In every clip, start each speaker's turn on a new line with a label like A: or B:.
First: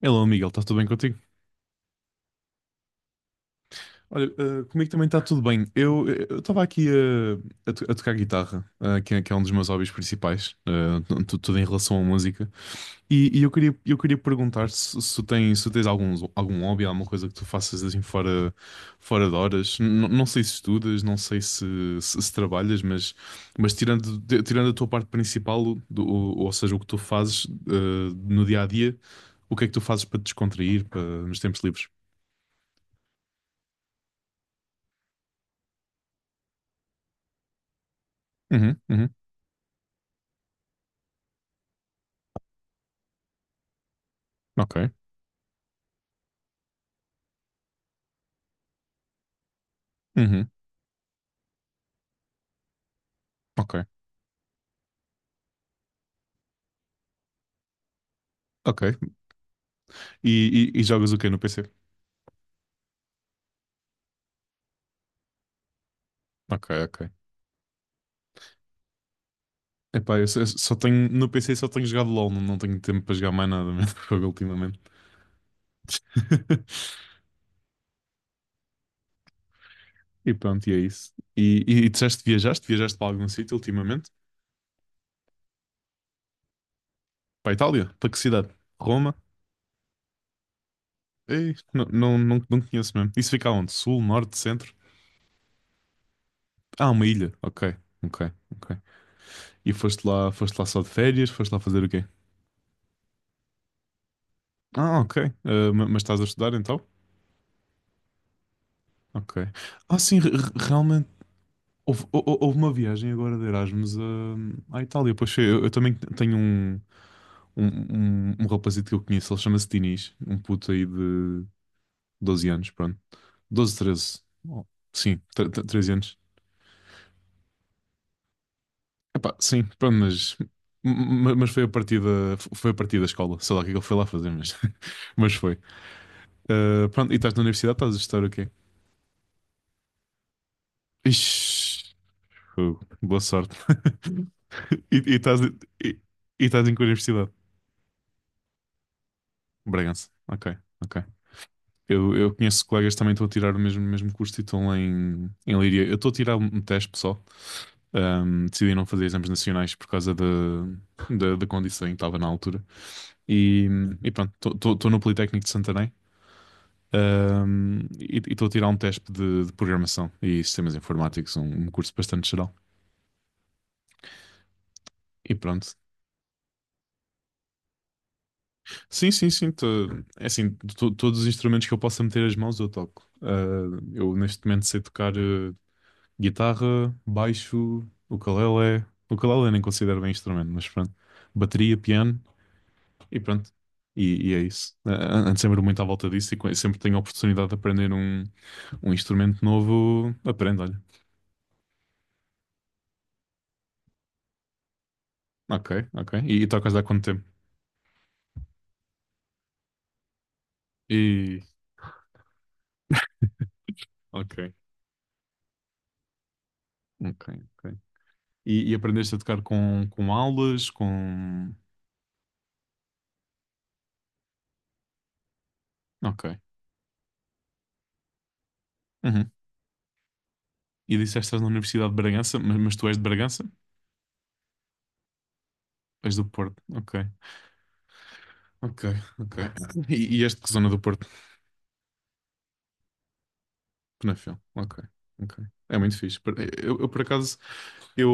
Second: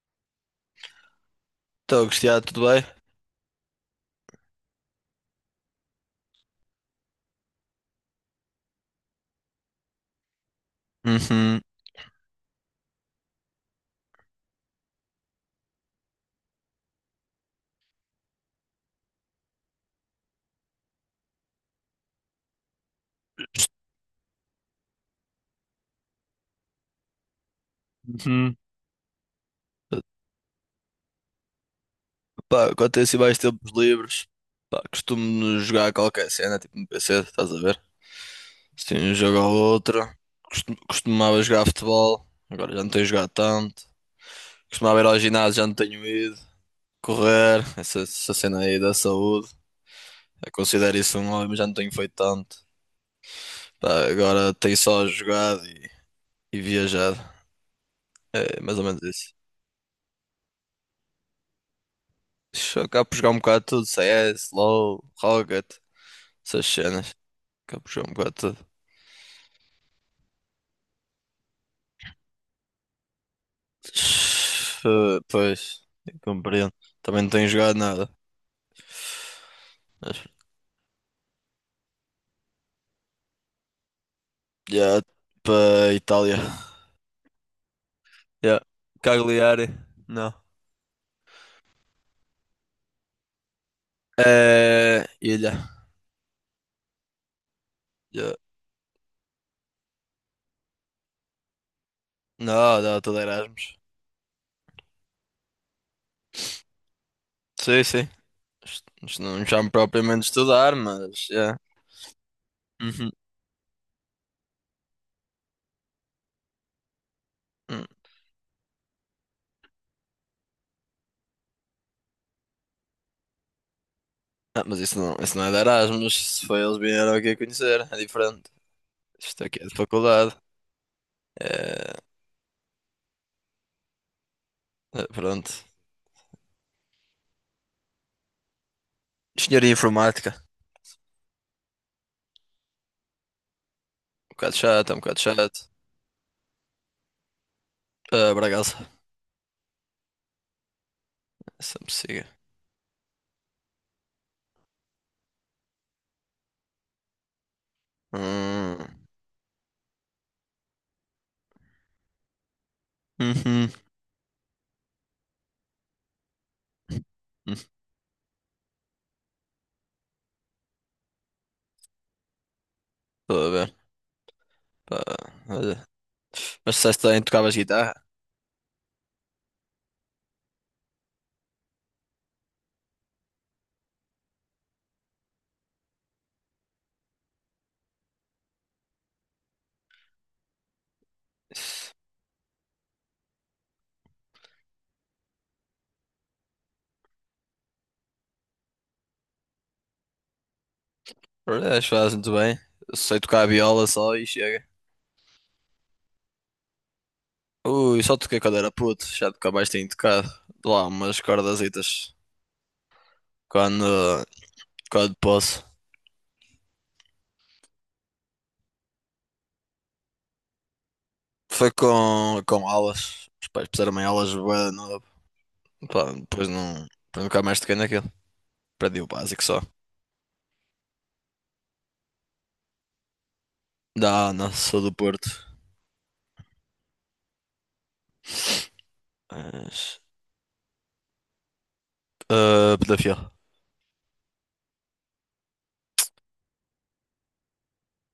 A: Hello, Miguel, está tudo bem contigo?
B: Estou, Cristiano, tudo bem?
A: Olha, comigo também está tudo bem. Eu eu estava aqui a tocar guitarra, é que é um dos meus hobbies principais, tudo
B: Uhum,
A: em relação à música. E, eu queria perguntar se tu tens, se tu tens algum, algum hobby, alguma coisa que tu faças assim fora, fora de horas. Não sei se estudas, não sei se trabalhas, mas tirando, tirando a tua parte principal, ou seja, o que tu fazes no
B: uhum.
A: dia a dia, o que é que tu fazes para te descontrair, para, nos tempos livres?
B: Pá, quando tenho assim mais tempos livres, pá, costumo jogar qualquer cena, tipo no PC, estás a ver?
A: Uhum,
B: Assim,
A: uhum.
B: um jogo ou outro. Costumava jogar futebol, agora já não tenho jogado tanto.
A: Ok.
B: Costumava ir ao ginásio, já não tenho ido. Correr, essa cena aí da saúde.
A: Uhum.
B: Eu considero isso um hobby, mas já não tenho feito tanto.
A: Ok.
B: Pá, agora tenho só jogado e viajado. É mais
A: Ok.
B: ou menos isso.
A: E, e jogas o quê no PC?
B: Acabo por jogar um bocado de tudo, CS, LoL, Rocket, essas
A: Ok, ok.
B: cenas. Caprichou um bocado tudo.
A: Epá, eu só tenho, no PC só tenho jogado LOL, não, não tenho tempo para jogar mais nada mesmo jogo ultimamente.
B: Pois, eu compreendo. Também não tenho jogado nada. Mas
A: E pronto, e é isso. E disseste, que viajaste? Viajaste para algum sítio ultimamente?
B: já, para Itália.
A: Para a Itália? Para que cidade?
B: Já,
A: Roma?
B: Cagliari. Não.
A: Ei, não, não, não, não conheço mesmo. Isso fica onde? Sul, norte, centro?
B: É, ilha.
A: Ah, uma ilha. Ok, ok,
B: Já.
A: ok. E foste lá só de férias? Foste lá fazer o quê?
B: Não, não, tudo Erasmus.
A: Ah, ok. Ah, mas estás a estudar então?
B: Sim, sim. Isto
A: Ok.
B: não me chamo
A: Ah, sim,
B: propriamente de estudar,
A: realmente.
B: mas já.
A: Houve, houve uma
B: Uhum.
A: viagem agora de Erasmus à Itália. Pois foi, eu também tenho um,
B: Hum.
A: rapazito que eu conheço, ele chama-se Dinis, um puto aí de 12 anos, pronto. 12 13.
B: Ah,
A: Oh,
B: mas isso não,
A: sim,
B: isso não é de
A: 13
B: Erasmus.
A: anos.
B: Se foi eles vieram aqui a conhecer, é diferente.
A: Epá,
B: Isto aqui
A: sim,
B: é de
A: pronto,
B: faculdade.
A: mas, mas foi a
B: É,
A: partir da, foi a partir da escola. Sei lá o que é que ele foi lá fazer, mas, mas
B: pronto.
A: foi. Ah, pronto, e estás na universidade, estás a estudar o quê?
B: Engenharia informática.
A: Ixi, fogo, boa sorte.
B: Um bocado chato, é
A: E,
B: um
A: e
B: bocado
A: estás,
B: chato.
A: e, e estás em que universidade?
B: Ah, Bragaça,
A: Bragança. Ok, ok.
B: sempre siga.
A: Eu conheço colegas que também estão a tirar o mesmo, mesmo curso e estão lá em, em Leiria. Eu estou a tirar um teste pessoal. Decidi
B: Hum.
A: não fazer exames nacionais por causa da, da, da condição em que estava na altura. E,
B: Uhum.
A: e pronto, estou no Politécnico de Santarém.
B: Hum,
A: E estou a tirar um teste de programação e sistemas informáticos, um curso bastante geral.
B: estou a ver. Pá,
A: E pronto.
B: olha. Mas disseste bem, tocavas guitarra?
A: Sim, sim, sim. É assim, todos os instrumentos que eu possa meter as mãos eu toco. Ah, eu neste momento sei tocar guitarra, baixo, ukulele. Ukulele nem considero bem instrumento, mas pronto. Bateria, piano e pronto. E é isso. Ando sempre muito à volta disso e sempre tenho a oportunidade de aprender um, um instrumento novo. Aprendo, olha.
B: Olha, acho que fazes muito bem. Eu sei tocar a viola só e chega.
A: Ok, ok. E tocas há quanto tempo?
B: Ui, só toquei quando era puto, já nunca mais tenho tocado. Lá umas
A: E.
B: cordazitas quando,
A: Ok,
B: quando posso.
A: ok, ok. E aprendeste a tocar com aulas, com.
B: Foi com aulas. Os pais puseram-me em aulas bué de novo. Pá,
A: Ok.
B: depois não. Depois nunca mais toquei naquilo. Aprendi o
A: Uhum.
B: básico só.
A: E disseste que estás na Universidade de Bragança, mas tu és de Bragança?
B: Não, não, sou do Porto.
A: És do Porto. Ok, ok, ok.
B: Mas
A: E és de que zona do Porto?
B: ah, Pedofil.
A: Penafel, ok, ok. É muito fixe. Eu, por acaso, eu-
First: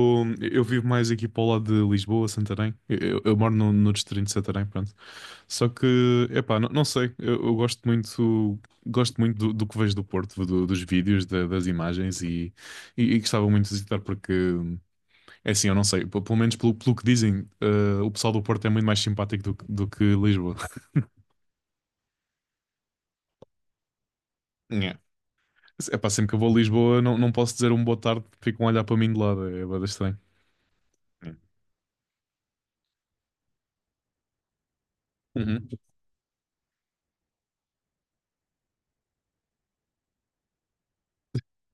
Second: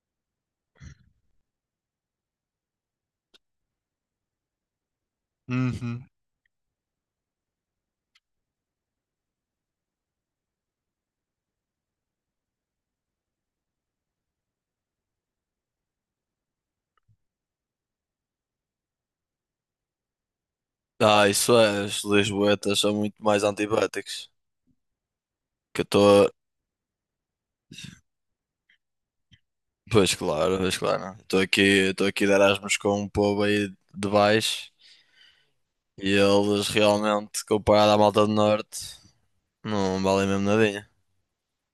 A: vivo mais aqui para o lado de Lisboa, Santarém. Eu, eu moro no, no distrito de Santarém, pronto. Só que,
B: Uhum.
A: epá, não, não sei, eu gosto muito do, do que vejo do Porto, dos vídeos, das imagens e, e gostava muito de visitar porque, é assim, eu não sei, pelo menos pelo, pelo que dizem, o pessoal do Porto é muito mais simpático do, do que Lisboa.
B: Ah, isso é, os lisboetas são muito mais antibáticos.
A: É.
B: Que eu
A: Epá, sempre
B: estou.
A: que eu vou a Lisboa, não, não posso dizer um boa tarde, ficam a olhar para mim de lado, é bastante
B: Pois
A: estranho.
B: claro, pois claro.
A: É.
B: Estou aqui de Erasmus com um povo aí de baixo
A: Uhum.
B: e eles realmente, comparado à malta do norte, não valem mesmo nadinha.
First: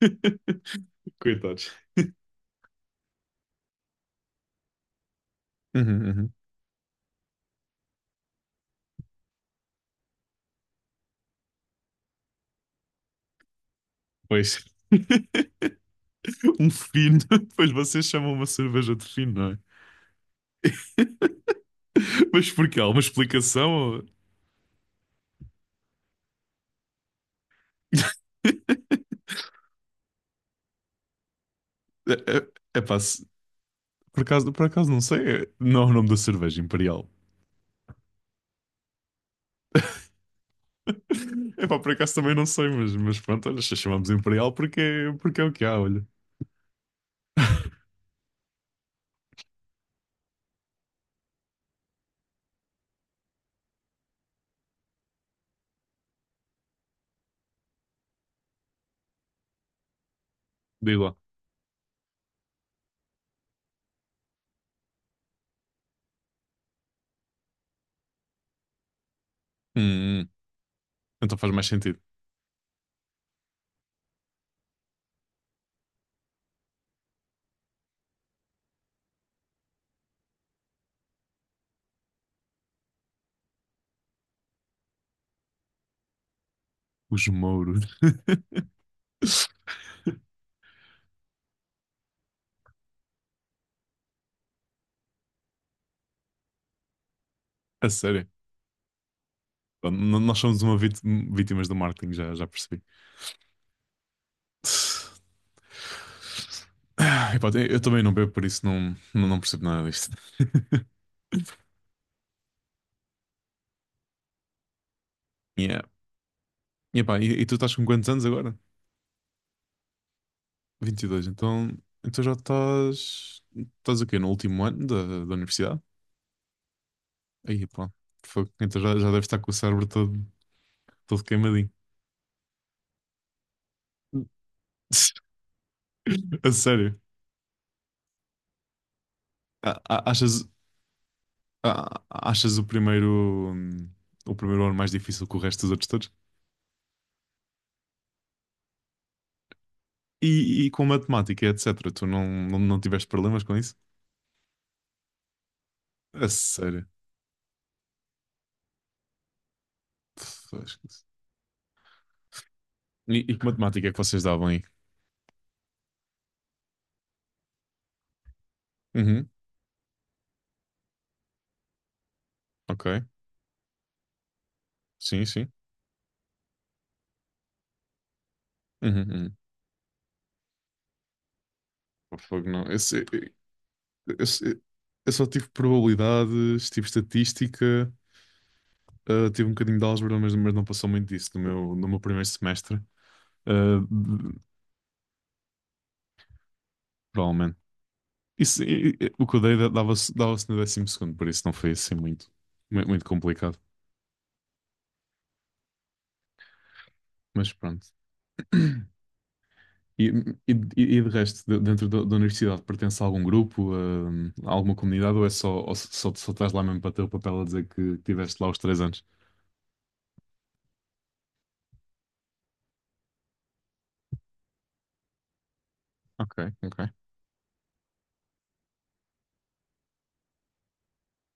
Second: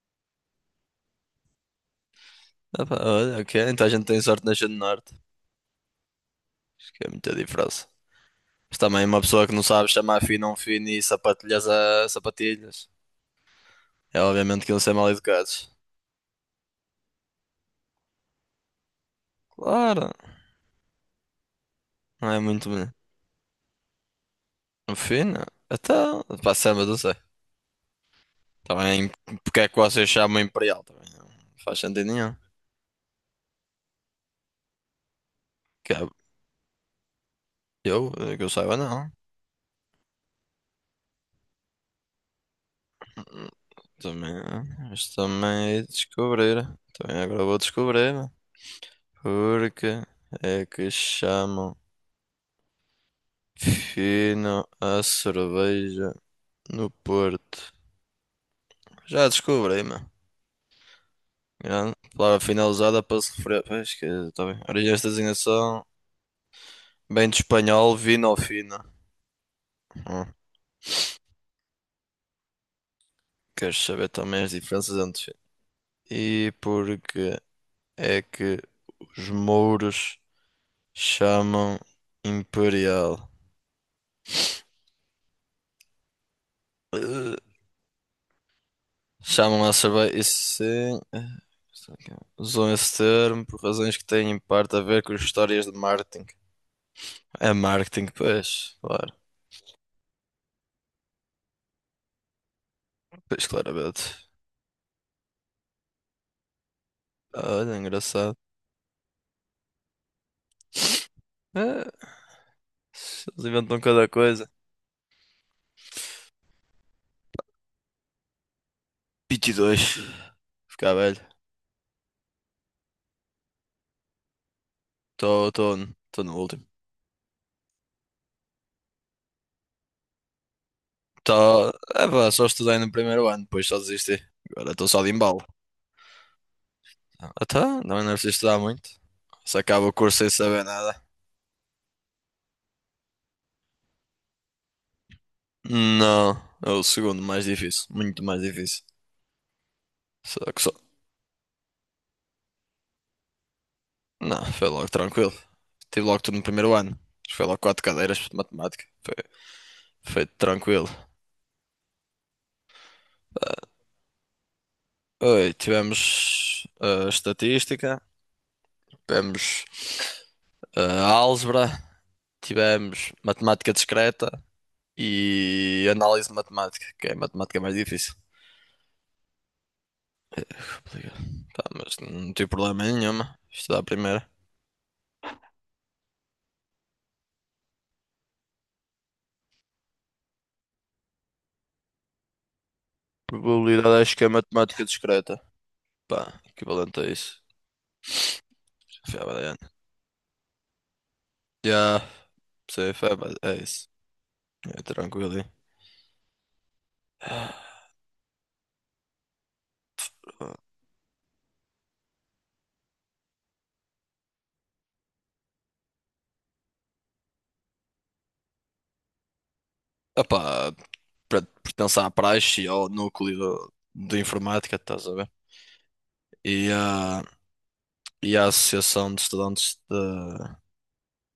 A: Coitados.
B: Ah pá, olha, ok, então a gente tem sorte de nascer no norte.
A: Uhum, uhum.
B: Acho que é muita diferença. Mas também uma pessoa que não sabe chamar fino a um fino e sapatilhas a sapatilhas. É obviamente
A: Pois,
B: que iam ser mal educados.
A: um fino. Pois vocês chamam uma cerveja de fino, não é?
B: Claro, não é
A: Mas
B: muito
A: porquê? Há uma explicação?
B: fina. Então, pá, Sam, eu não sei. Também, porque é que vocês chamam imperial? Também não faz sentido
A: É,
B: nenhum.
A: é, é, por acaso não sei. É. Não é
B: Que
A: o
B: é-
A: nome da cerveja, Imperial.
B: eu, que eu saiba, não.
A: É pá, por acaso também não sei, mas pronto, olha, se chamamos
B: Também,
A: Imperial porque,
B: isto
A: porque é o que
B: também
A: há,
B: é
A: olha.
B: descobrir. Também agora vou descobrir, né? Porque é que chamam fino a cerveja no Porto? Já descobri, mano.
A: Diz lá.
B: Grande palavra finalizada para se referir. Pois que, tá bem. Origens da designação, bem de espanhol, vinho fino.
A: Hum,
B: Hum.
A: então faz mais sentido.
B: Queres saber também as diferenças entre e porque é que os mouros chamam imperial?
A: Os
B: Eh,
A: mouros.
B: Chamam a cerveja. Isso sim. Isso aqui. Usam esse termo por razões que têm em parte a ver com as histórias de marketing. É
A: A
B: marketing,
A: sério.
B: pois, claro.
A: Pronto, nós somos uma vítimas do marketing, já, já percebi.
B: Pois, claramente.
A: Ah, epá, eu
B: Olha,
A: eu também não bebo,
B: engraçado.
A: por isso não, não, não percebo nada disto.
B: Eh, Eles inventam cada coisa.
A: Yeah. E, epá, e tu estás com quantos anos agora?
B: 22. Ficar
A: vinte e
B: velho.
A: dois então, então já estás. Estás o quê? No último ano da, da universidade?
B: Estou no último.
A: Aí, pá, fogo. Então já, já deves estar com o cérebro todo, todo queimadinho.
B: É, pá, só estudei no primeiro ano, depois só desisti. Agora estou só de embalo.
A: A sério.
B: Até, não é preciso estudar muito. Se acaba o curso sem
A: Achas,
B: saber nada.
A: achas o primeiro ano mais difícil que o resto dos outros todos?
B: Não, é o segundo mais difícil, muito mais difícil. Só que só.
A: E com matemática, etc. Tu não, não, não tiveste problemas com isso?
B: Não, foi logo tranquilo. Tive logo
A: A
B: tudo no primeiro
A: sério.
B: ano. Foi logo quatro cadeiras de matemática. Foi, foi tranquilo.
A: Fogo. E que matemática é que vocês davam aí?
B: Oi, tivemos estatística,
A: Uhum,
B: tivemos álgebra,
A: ok.
B: tivemos matemática discreta
A: Sim, sim.
B: e análise matemática, que é matemática mais difícil.
A: Uhum, uhum.
B: É, tá, mas
A: Oh,
B: não tive
A: fogo, não.
B: problema nenhuma. Estudar a primeira.
A: Esse- eu só tive probabilidades, tive estatística, ah, tive um bocadinho de álgebra, mas não passou muito disso no meu, no meu primeiro semestre. Ah,
B: Probabilidade acho que é matemática discreta. Pá, equivalente a isso.
A: provavelmente. Isso, o que eu
B: Já,
A: dei dava-se no 12º, por isso não foi assim
B: já
A: muito,
B: sei,
A: muito
B: foi, mas
A: complicado.
B: é isso. É tranquilo, hein?
A: Mas pronto. E, e, e, de resto, dentro da, da universidade, pertence a algum grupo, a alguma comunidade, ou é só, ou só, só estás lá mesmo para ter o papel a dizer que tiveste lá os 3 anos?
B: Ah, pá, pertenço à praxe e ao núcleo de informática, estás a ver?
A: Ok,
B: E
A: ok,
B: à, e à associação de estudantes da,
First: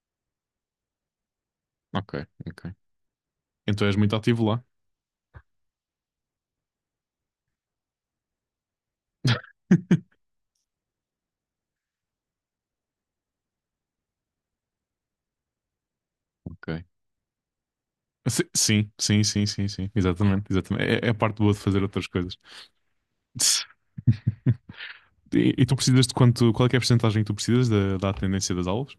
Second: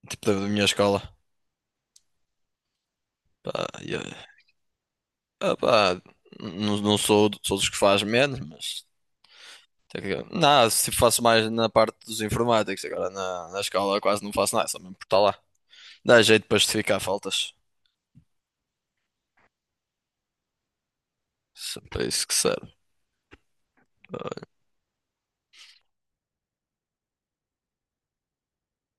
B: tipo, da minha escola.
A: ok, ok.
B: Pá,
A: Então
B: e
A: és muito
B: é-
A: ativo lá.
B: ah, pá, não, não sou, sou dos que faz menos, mas. Não, se faço mais na parte dos informáticos, agora na, na escola quase não faço nada, só mesmo por estar lá. Dá jeito para
A: Ok.
B: justificar faltas.
A: Sim, sim, sim, sim, sim, exatamente, exatamente. É, é a parte boa de
B: Se é
A: fazer
B: para
A: outras
B: isso que
A: coisas.
B: serve.
A: Tss. E tu precisas de quanto, qual é que é a percentagem que tu precisas da, da atendência das aulas?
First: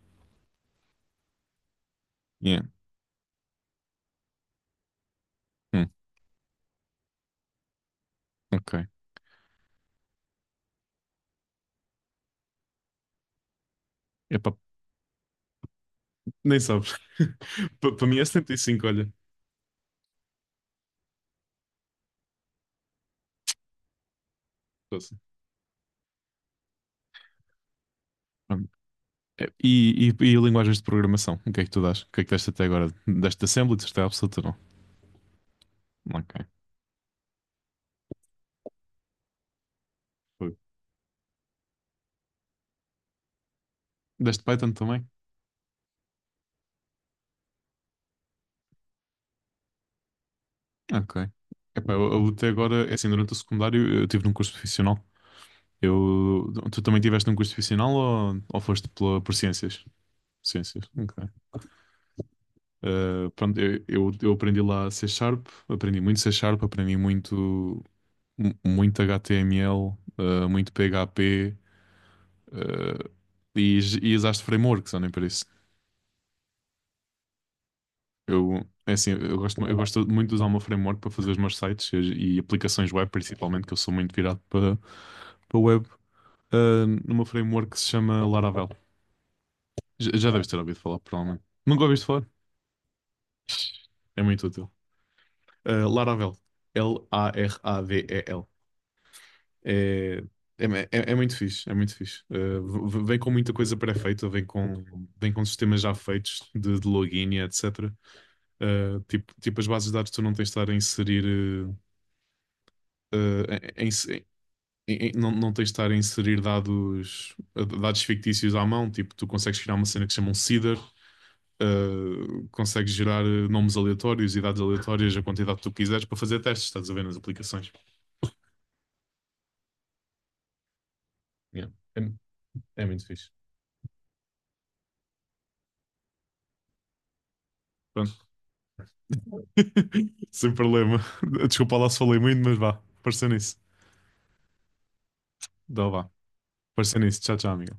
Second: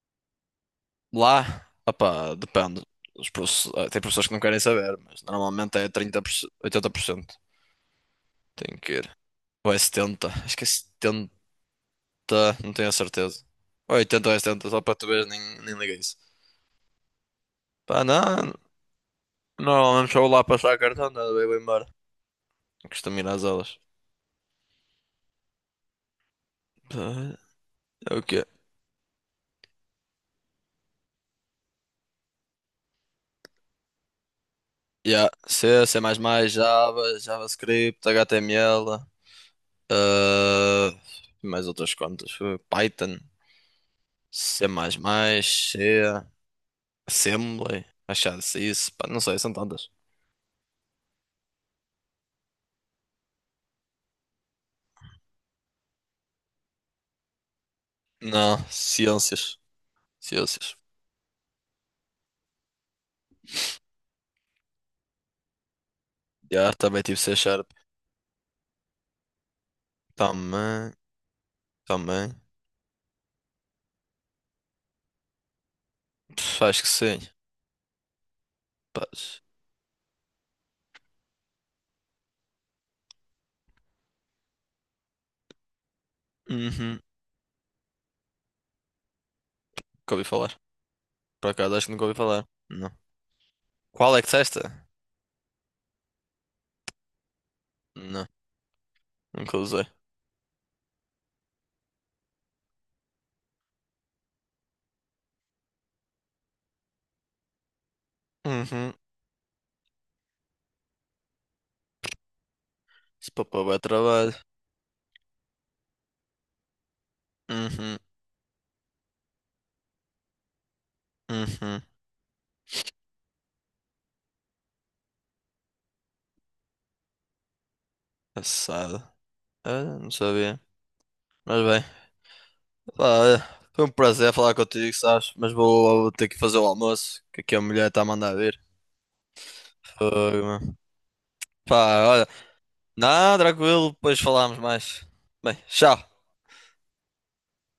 B: Lá, opá,
A: Yeah.
B: depende. Ah, tem professores que não querem saber, mas normalmente é
A: Hum,
B: 30% 80%.
A: ok.
B: Tem que ir. Ou é 70%, acho que é 70%, não tenho a certeza. Ou é 80% ou é
A: Epá,
B: 70%, só para tu veres nem, nem liga isso.
A: nem sabes.
B: Pá,
A: Para mim é
B: não,
A: 75, olha.
B: normalmente só vou lá passar cartão, nada, eu vou embora. Costumo ir às aulas.
A: Poxa.
B: Pá, é o quê?
A: E linguagens de programação? O que é que tu dás? O que é que deste até agora? Deste Assembly? Deste absoluta não?
B: Yeah. C, C++,
A: Ok.
B: Java, JavaScript, HTML,
A: Foi.
B: ah, mais outras contas. Foi Python,
A: Deste
B: C++,
A: Python também?
B: C, Assembly, achado isso. Pá, não sei, são tantas.
A: Ok. Epá, eu até agora, é assim, durante o secundário eu tive num curso profissional. Eu, tu também tiveste num curso profissional
B: Não,
A: ou foste pela, por
B: ciências.
A: ciências?
B: Ciências.
A: Ciências, ok. Pronto, eu aprendi lá C Sharp, aprendi muito C Sharp,
B: Yeah,
A: aprendi
B: também tive C Sharp.
A: muito, muito HTML, eh, muito
B: Também,
A: PHP,
B: também.
A: eh, e usaste frameworks, ou nem para.
B: Pff, acho que sim.
A: Eu, é assim,
B: Paz.
A: eu gosto muito de usar o meu framework para fazer os meus sites e aplicações web, principalmente, que eu sou muito virado para, para web, ah,
B: Uhum.
A: no meu framework que se chama Laravel. Já,
B: Nunca ouvi
A: já deves
B: falar.
A: ter ouvido falar, provavelmente.
B: Por acaso,
A: Nunca
B: acho que nunca
A: ouviste
B: ouvi
A: falar?
B: falar. Não. Qual é
A: É
B: que
A: muito útil.
B: testa?
A: Ah, Laravel.
B: Não,
A: Laravel.
B: nunca usei.
A: É, é, é muito fixe, é muito fixe. Ah, vem com muita coisa pré-feita, vem com, sistemas já feitos de login e etc.
B: Uhum.
A: Ah, tipo, as bases de dados tu não tens de estar a inserir. ah,
B: Isso para pôr bué
A: Em,
B: trabalho.
A: e não, não tens de estar a inserir dados,
B: Uhum,
A: fictícios à mão, tipo, tu consegues criar uma cena que se chama um seeder,
B: uhum.
A: consegues gerar nomes aleatórios e dados aleatórios, a quantidade que tu quiseres, para fazer testes, estás a ver nas aplicações.
B: Assado. Ah, não sabia. Mas
A: Yeah.
B: bem,
A: É, é muito
B: lá,
A: fixe.
B: olha, foi um prazer falar contigo, sabes? Mas vou, vou ter que fazer o almoço, que aqui a mulher está a
A: Pronto.
B: mandar vir. Fogo,
A: Sem
B: mano.
A: problema. Desculpa lá se
B: Pá,
A: falei
B: olha.
A: muito, mas vá, pareceu
B: Não,
A: nisso.
B: tranquilo, depois falamos mais. Bem,
A: Então vá,
B: tchau.
A: pareceu nisso. Tchau, tchau, amigo.